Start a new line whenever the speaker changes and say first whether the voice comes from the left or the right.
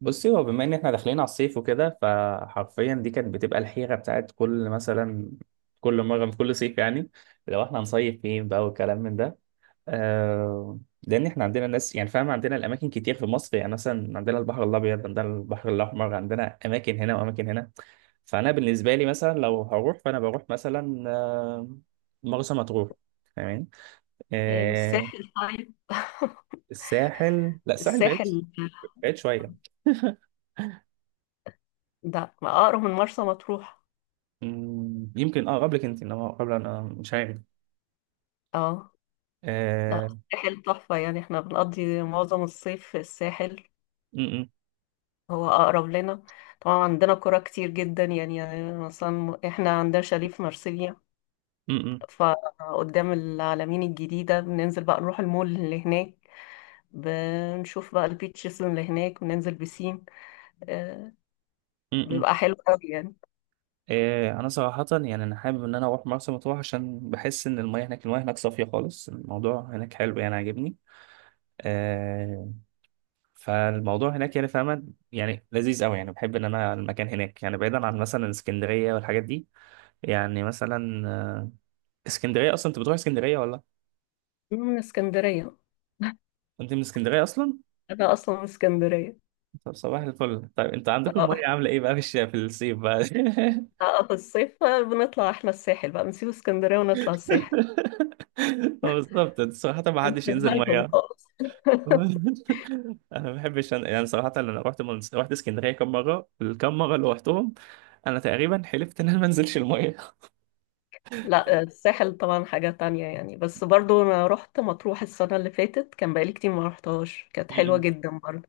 right: بصي، هو بما ان احنا داخلين على الصيف وكده، فحرفيا دي كانت بتبقى الحيرة بتاعت كل، كل مرة في كل صيف يعني. لو احنا هنصيف فين بقى، والكلام من ده. لان احنا عندنا ناس، يعني فاهم، عندنا الاماكن كتير في مصر. يعني مثلا عندنا البحر الابيض، عندنا البحر الاحمر، عندنا اماكن هنا واماكن هنا. فانا بالنسبة لي مثلا لو هروح، فانا بروح مثلا مرسى مطروح. فاهمين؟
left: ايه
right: آه.
left: والساحل طيب؟
right: الساحل، لا الساحل بعيد،
left: الساحل
right: بعيد شوية.
left: ده اقرب من مرسى مطروح.
right: مم، يمكن قبلك انت، انما قبل انا مش عارف.
left: اه لا،
right: آه.
left: الساحل تحفة يعني، احنا بنقضي معظم الصيف في الساحل.
right: م-. م-.
left: هو اقرب لنا. طبعا عندنا قرى كتير جدا يعني، يعني مثلا احنا عندنا شاليه في مرسيليا،
right: م-.
left: فقدام العلمين الجديدة بننزل بقى نروح المول اللي هناك. بنشوف بقى البيتشز اللي هناك وننزل بسين. آه،
right: م-. م.
left: بيبقى حلو قوي يعني.
right: انا صراحة يعني انا حابب ان انا اروح مرسى مطروح، عشان بحس ان المياه هناك، المياه هناك صافية خالص، الموضوع هناك حلو، يعني عاجبني. آه فالموضوع هناك يعني فاهمة، يعني لذيذ قوي، يعني بحب ان انا المكان هناك، يعني بعيدا عن مثلا اسكندرية والحاجات دي. يعني مثلا اسكندرية اصلا انت بتروح اسكندرية ولا؟
left: أنا من اسكندرية،
right: انت من اسكندرية اصلا؟
left: انا اصلا من اسكندرية.
right: طب صباح الفل. طيب انت عندكم
left: آه.
right: المية عاملة ايه بقى في الصيف بقى؟
left: في الصيف بقى بنطلع احنا الساحل، بقى بنسيب اسكندرية ونطلع الساحل.
right: هو بالظبط صراحة، ما حدش ينزل
left: نسيبها لهم
right: مية.
left: خالص.
right: أنا ما بحبش، يعني صراحة أنا رحت اسكندرية كم مرة، الكم مرة اللي رحتهم أنا تقريبا حلفت إن أنا ما أنزلش المية.
left: لا الساحل طبعا حاجة تانية يعني، بس برضو انا رحت مطروح السنة اللي فاتت، كان بقالي كتير ما رحتهاش، كانت حلوة
right: م-م.
left: جدا برضو.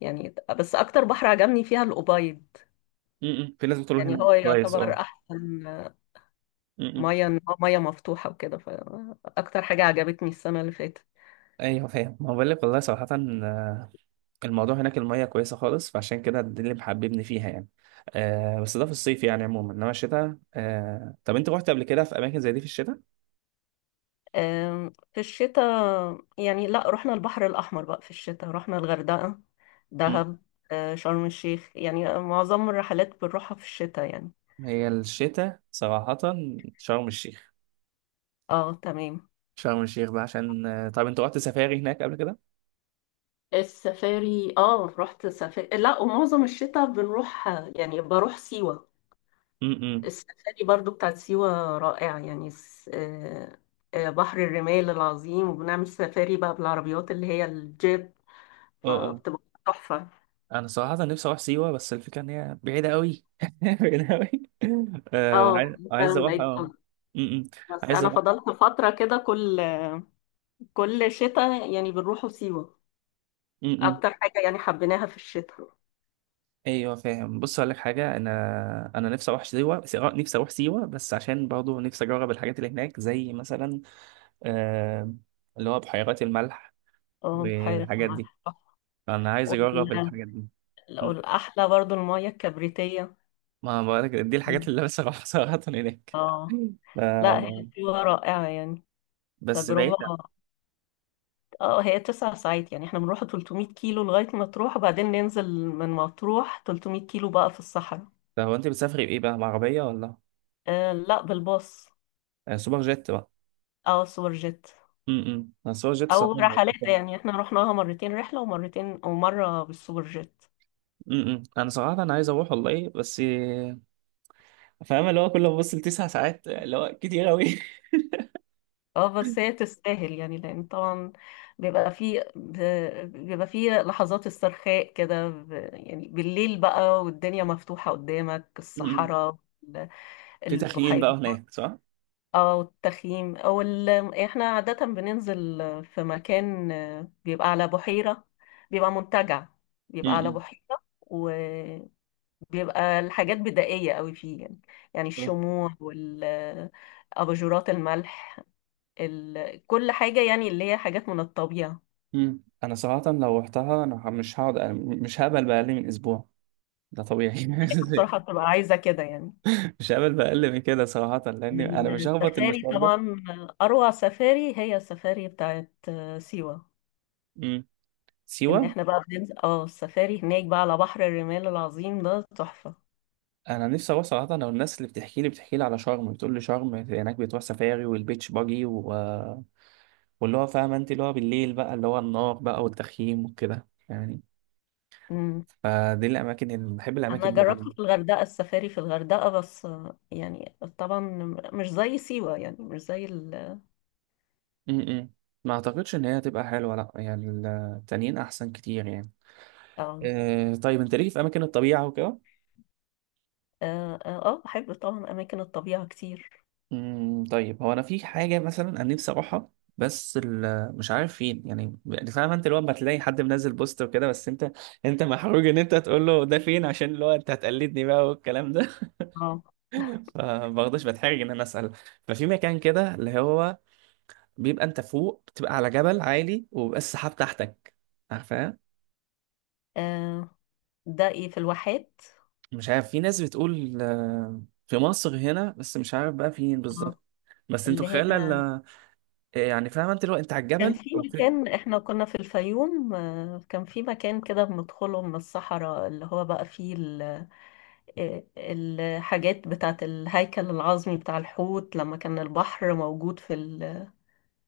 left: يعني بس اكتر بحر عجبني فيها الأبيض،
right: م-م. في ناس بتقول
left: يعني
right: هنا
left: هو
right: كويس
left: يعتبر
right: أه.
left: احسن.
right: م-م.
left: مية، إن هو مية مفتوحة وكده، فاكتر حاجة عجبتني السنة اللي فاتت.
right: أيوه فاهم، ما بقول لك والله صراحة. آه، الموضوع هناك المية كويسة خالص، فعشان كده ده اللي محببني فيها يعني. آه بس ده في الصيف يعني عموما، إنما الشتاء. طب أنت رحت قبل كده في أماكن زي دي في الشتاء؟
left: في الشتاء يعني لا، رحنا البحر الأحمر بقى في الشتاء، رحنا الغردقة، دهب، شرم الشيخ، يعني معظم الرحلات بنروحها في الشتاء يعني.
right: هي الشتاء صراحة. شرم الشيخ.
left: اه تمام.
right: شرم الشيخ بقى عشان، طب انت رحت سفاري هناك قبل كده؟
left: السفاري، اه رحت سفاري، لا ومعظم الشتاء بنروح يعني، بروح سيوة.
right: امم.
left: السفاري برضو بتاعت سيوة رائعة يعني. بحر الرمال العظيم، وبنعمل سفاري بقى بالعربيات اللي هي الجيب،
right: اه اه.
left: فبتبقى تحفة.
right: انا صراحة نفسي اروح سيوة، بس الفكرة ان هي بعيدة قوي، بعيدة قوي.
left: اه
right: وعايز، عايز اروح امم.
left: بس
right: عايز
left: انا
right: اروح.
left: فضلت فتره كده، كل كل شتاء يعني بنروحوا سيوه،
right: امم.
left: اكتر حاجه يعني حبيناها في الشتاء.
right: ايوه فاهم، بص اقول لك حاجة، انا نفسي اروح سيوة نفسي اروح سيوة بس عشان برضه نفسي اجرب الحاجات اللي هناك زي مثلا، آه اللي هو بحيرات الملح
left: اه بحيره
right: والحاجات دي.
left: الملح.
right: انا عايز اجرب
left: وال-
right: الحاجات دي.
left: والاحلى برضو الميه الكبريتيه.
right: ما بقولك دي الحاجات
left: مم.
right: اللي لسه بروح صراحة هناك
left: اه. لا هي
right: آه،
left: سيوه رائعه يعني،
right: بس
left: تجربه.
right: بعيدة.
left: اه هي تسع ساعات، يعني احنا بنروح 300 كيلو لغايه مطروح، وبعدين ننزل من مطروح 300 كيلو بقى في الصحراء.
right: طب هو انت بتسافري بايه بقى، بعربية ولا؟
left: آه لا، بالباص
right: سوبر جيت بقى.
left: او سوبر جيت،
right: امم، انا سوبر جيت
left: او
right: صراحة هيبقى
left: رحلات.
right: فاهم.
left: يعني احنا رحناها مرتين، رحله ومرتين ومره بالسوبر جيت.
right: انا صراحة انا عايز اروح والله، بس فاهم اللي هو كل ما ببص لـ 9 ساعات، اللي هو كتير قوي.
left: اه بس هي تستاهل يعني، لان طبعا بيبقى فيه بيبقى فيه لحظات استرخاء كده، يعني بالليل بقى، والدنيا مفتوحة قدامك
right: امم.
left: الصحراء، ال-
right: في تخييم
left: البحيرات.
right: بقى هناك، صح؟
left: اه والتخييم احنا عادة بننزل في مكان، بيبقى على بحيرة، بيبقى منتجع، بيبقى على
right: امم.
left: بحيرة، وبيبقى الحاجات بدائية قوي فيه يعني. يعني الشموع اباجورات الملح، ال... كل حاجة يعني اللي هي حاجات من الطبيعة.
right: امم، انا صراحة لو رحتها انا، مش هقعد أنا، مش هقبل بأقل من اسبوع، ده طبيعي.
left: بصراحة بتبقى عايزة كده يعني.
right: مش هقبل بأقل من كده صراحة، لأن أنا مش هخبط
left: السفاري
right: المشوار
left: طبعا، أروع سفاري هي السفاري بتاعت سيوة.
right: ده.
left: إن
right: سيوة
left: إحنا بقى بننزل اه السفاري هناك بقى على بحر الرمال العظيم، ده تحفة.
right: انا نفسي اروح صراحه. لو الناس اللي بتحكي لي على شرم بتقول لي شرم هناك بتروح سفاري والبيتش باجي واللي هو فاهم انت اللي هو بالليل بقى، اللي هو النار بقى والتخييم وكده يعني.
left: مم.
right: فدي الاماكن اللي بحب،
left: أنا
right: الاماكن دي
left: جربت
right: قوي.
left: في الغردقة، السفاري في الغردقة بس، يعني طبعا مش زي سيوة، يعني مش زي ال.
right: م-م. ما اعتقدش ان هي هتبقى حلوه، لا يعني. التانيين احسن كتير يعني.
left: اه
right: طيب انت ليك في اماكن الطبيعه وكده؟
left: اه. بحب طبعا أماكن الطبيعة كتير.
right: امم. طيب هو انا في حاجه مثلا انا نفسي اروحها، بس مش عارف فين يعني، يعني فاهم انت اللي هو لما تلاقي حد منزل بوست وكده، بس انت محروج ان انت تقول له ده فين، عشان اللي هو انت هتقلدني بقى والكلام ده.
left: اه.
right: فبرضه بتحرج ان انا اسال. ففي مكان كده اللي هو بيبقى انت فوق، بتبقى على جبل عالي، وبيبقى السحاب تحتك، عارفاه؟
left: آه، ده إيه في الواحات.
right: مش عارف، في ناس بتقول في مصر هنا بس مش عارف بقى فين
left: اه
right: بالظبط. بس انتوا
left: اللي هي
right: خيال، يعني فاهم انت اللي هو انت على
left: كان
right: الجبل
left: في
right: وفي.
left: مكان، احنا كنا في الفيوم، كان في مكان كده بندخله من الصحراء، اللي هو بقى فيه الحاجات بتاعت الهيكل العظمي بتاع الحوت، لما كان البحر موجود في ال...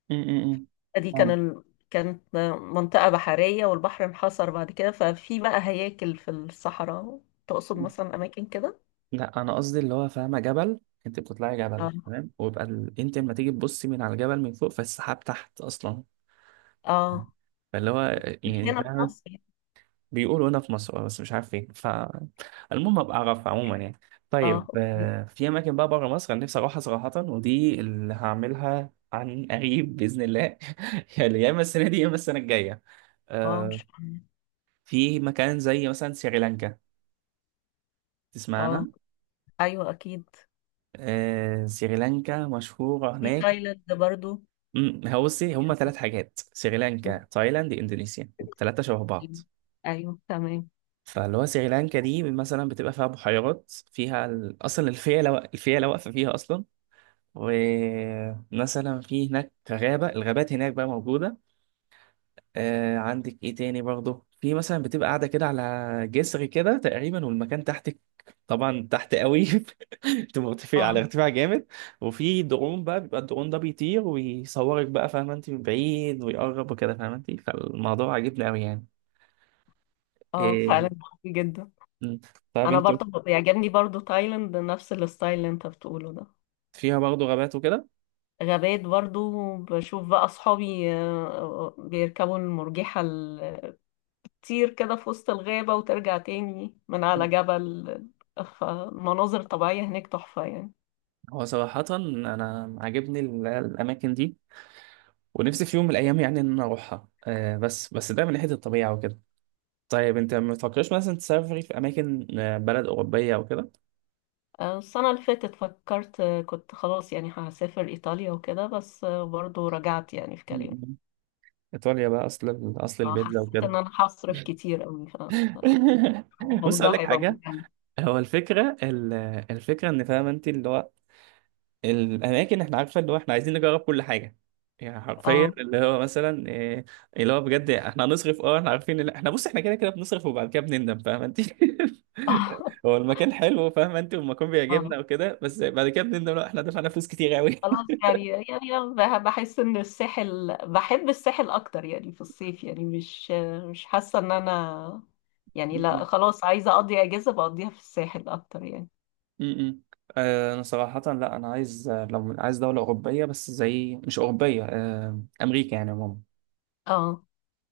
right: م-. م-. م.
left: دي كان
right: فاهم.
left: ال... كانت منطقة بحرية والبحر انحصر بعد كده، ففي بقى هياكل في الصحراء. تقصد مثلا أماكن كده؟
right: لا انا قصدي اللي هو فاهمه، جبل، انت بتطلعي جبل
left: اه
right: تمام، ويبقى انت لما تيجي تبصي من على الجبل من فوق، فالسحاب تحت اصلا.
left: اه،
right: فاللي هو،
left: مش
right: يعني
left: هنا في
right: فاهمة.
left: مصر.
right: بيقولوا هنا في مصر بس مش عارف فين، فالمهم ابقى اعرف عموما يعني.
left: اه
right: طيب
left: اوكي.
right: في اماكن بقى بره مصر انا نفسي اروحها صراحه، ودي اللي هعملها عن قريب باذن الله. يعني يا اما السنه دي يا اما السنه الجايه.
left: اه
right: آه،
left: مش هنا.
right: في مكان زي مثلا سريلانكا
left: اه
right: تسمعنا؟
left: ايوه اكيد.
right: سريلانكا مشهوره
left: في
right: هناك.
left: تايلاند برضو.
right: امم. هو بصي، هما ثلاث حاجات: سريلانكا، تايلاند، اندونيسيا، ثلاثة شبه بعض.
left: أيوه، أيوه، تمام.
right: فاللي هو سريلانكا دي مثلا بتبقى فيها بحيرات، فيها اصلا الفيلة واقفة فيها اصلا. ومثلا في هناك غابة، الغابات هناك بقى موجودة. عندك ايه تاني برضه؟ في مثلا بتبقى قاعده كده على جسر كده تقريبا، والمكان تحتك طبعا تحت قوي، بتبقى مرتفع على
left: اه.
right: ارتفاع جامد. وفي درون بقى، بيبقى الدرون ده بيطير ويصورك بقى فاهمه انت من بعيد ويقرب وكده فاهمه انت. فالموضوع عجبني قوي يعني.
left: اه
right: إيه.
left: فعلا قوي جدا.
right: مم. طب
left: أنا
right: انت؟
left: برضه بيعجبني برضه تايلاند، نفس الستايل اللي أنت بتقوله ده.
right: فيها برضه غابات وكده.
left: غابات برضه، بشوف بقى أصحابي بيركبوا المرجحة تطير كده في وسط الغابة، وترجع تاني من على
right: مم.
left: جبل. فمناظر طبيعية هناك تحفة يعني.
right: هو صراحة أنا عاجبني، الأماكن دي، ونفسي في يوم من الأيام يعني إن أنا أروحها، بس ده من ناحية الطبيعة وكده. طيب انت ما بتفكرش مثلا تسافري في اماكن، بلد اوروبيه او كده؟
left: السنة اللي فاتت فكرت، كنت خلاص يعني هسافر إيطاليا وكده، بس برضه رجعت يعني في كلامي.
right: م-. ايطاليا بقى، اصل البيتزا
left: حسيت إن
right: وكده.
left: أنا هصرف كتير أوي.
right: بص اقول
left: الموضوع
right: لك
left: هيبقى
right: حاجه،
left: ممتع.
right: هو الفكره، الفكره ان فاهم انت اللي هو الاماكن احنا عارفه، اللي هو احنا عايزين نجرب كل حاجه، يعني حرفيا
left: اه.
right: اللي هو مثلا إيه، اللي هو بجد احنا هنصرف، احنا عارفين اللي احنا، بص احنا كده كده بنصرف وبعد كده بنندم، فاهم انت. هو المكان حلو فاهم انت، والمكان
left: اه
right: بيعجبنا وكده، بس بعد كده بنندم، لا احنا دفعنا فلوس كتير قوي.
left: خلاص يعني، يعني أنا بحس ان الساحل، بحب الساحل اكتر يعني في الصيف، يعني مش مش حاسه ان انا، يعني لا خلاص، عايزه اقضي اجازه بقضيها في الساحل اكتر يعني.
right: امم. انا صراحة لا، انا عايز لو عايز دولة اوروبية، بس زي مش اوروبية، امريكا يعني عموما.
left: اه.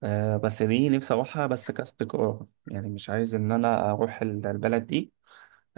right: بس دي نفسي اروحها بس كاستقرار، يعني مش عايز ان انا اروح البلد دي،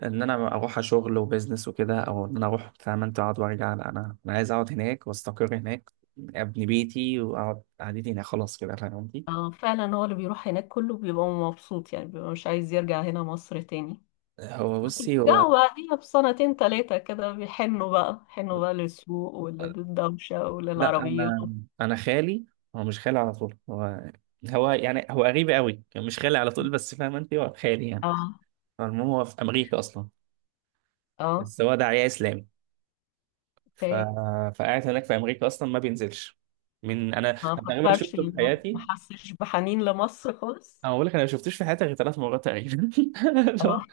right: ان انا اروح شغل وبزنس وكده، او ان انا اروح فاهم انت، اقعد وارجع، لا انا، انا عايز اقعد هناك واستقر هناك، ابني بيتي واقعد قعدتي هنا خلاص كده فاهم قصدي.
left: اه فعلا، هو اللي بيروح هناك كله بيبقى مبسوط يعني، بيبقى مش عايز يرجع هنا مصر تاني،
right: هو
left: بس
right: بصي هو،
left: بيرجعوا بعديها بسنتين تلاتة كده، بيحنوا بقى، حنوا بقى للسوق وللدوشة
right: لا
left: وللعربيات.
right: انا خالي، هو مش خالي على طول، هو، هو يعني، هو قريب قوي يعني، مش خالي على طول بس فاهم انت هو خالي يعني.
left: اه.
right: المهم هو في امريكا اصلا،
left: اه
right: بس هو داعية اسلامي. ف...
left: اوكي.
right: فقاعد هناك في امريكا اصلا ما بينزلش، من انا
left: ما
right: أنا تقريبا
left: فكرش،
right: شفته في
left: ما
right: حياتي،
left: ما حسش بحنين لمصر خالص؟
right: انا بقول لك، انا ما شفتوش في حياتي غير 3 مرات تقريبا.
left: اه.
right: لا.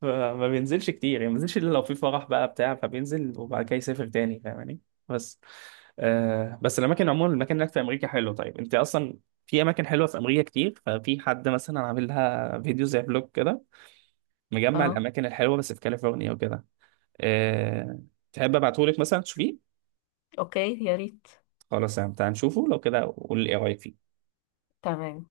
right: فما بينزلش كتير يعني، ما بينزلش الا لو في فرح بقى بتاع، فبينزل وبعد كده يسافر تاني فاهماني. بس الاماكن عموما الاماكن هناك في امريكا حلو. طيب انت اصلا في اماكن حلوه في امريكا كتير، ففي حد مثلا عامل لها فيديو زي بلوج كده، مجمع
left: اه
right: الاماكن الحلوه بس في كاليفورنيا وكده. آه تحب ابعتهولك مثلا تشوفيه؟
left: اوكي، يا ريت.
right: خلاص يعني تعال نشوفه لو كده، قول لي ايه رايك فيه.
left: تمام.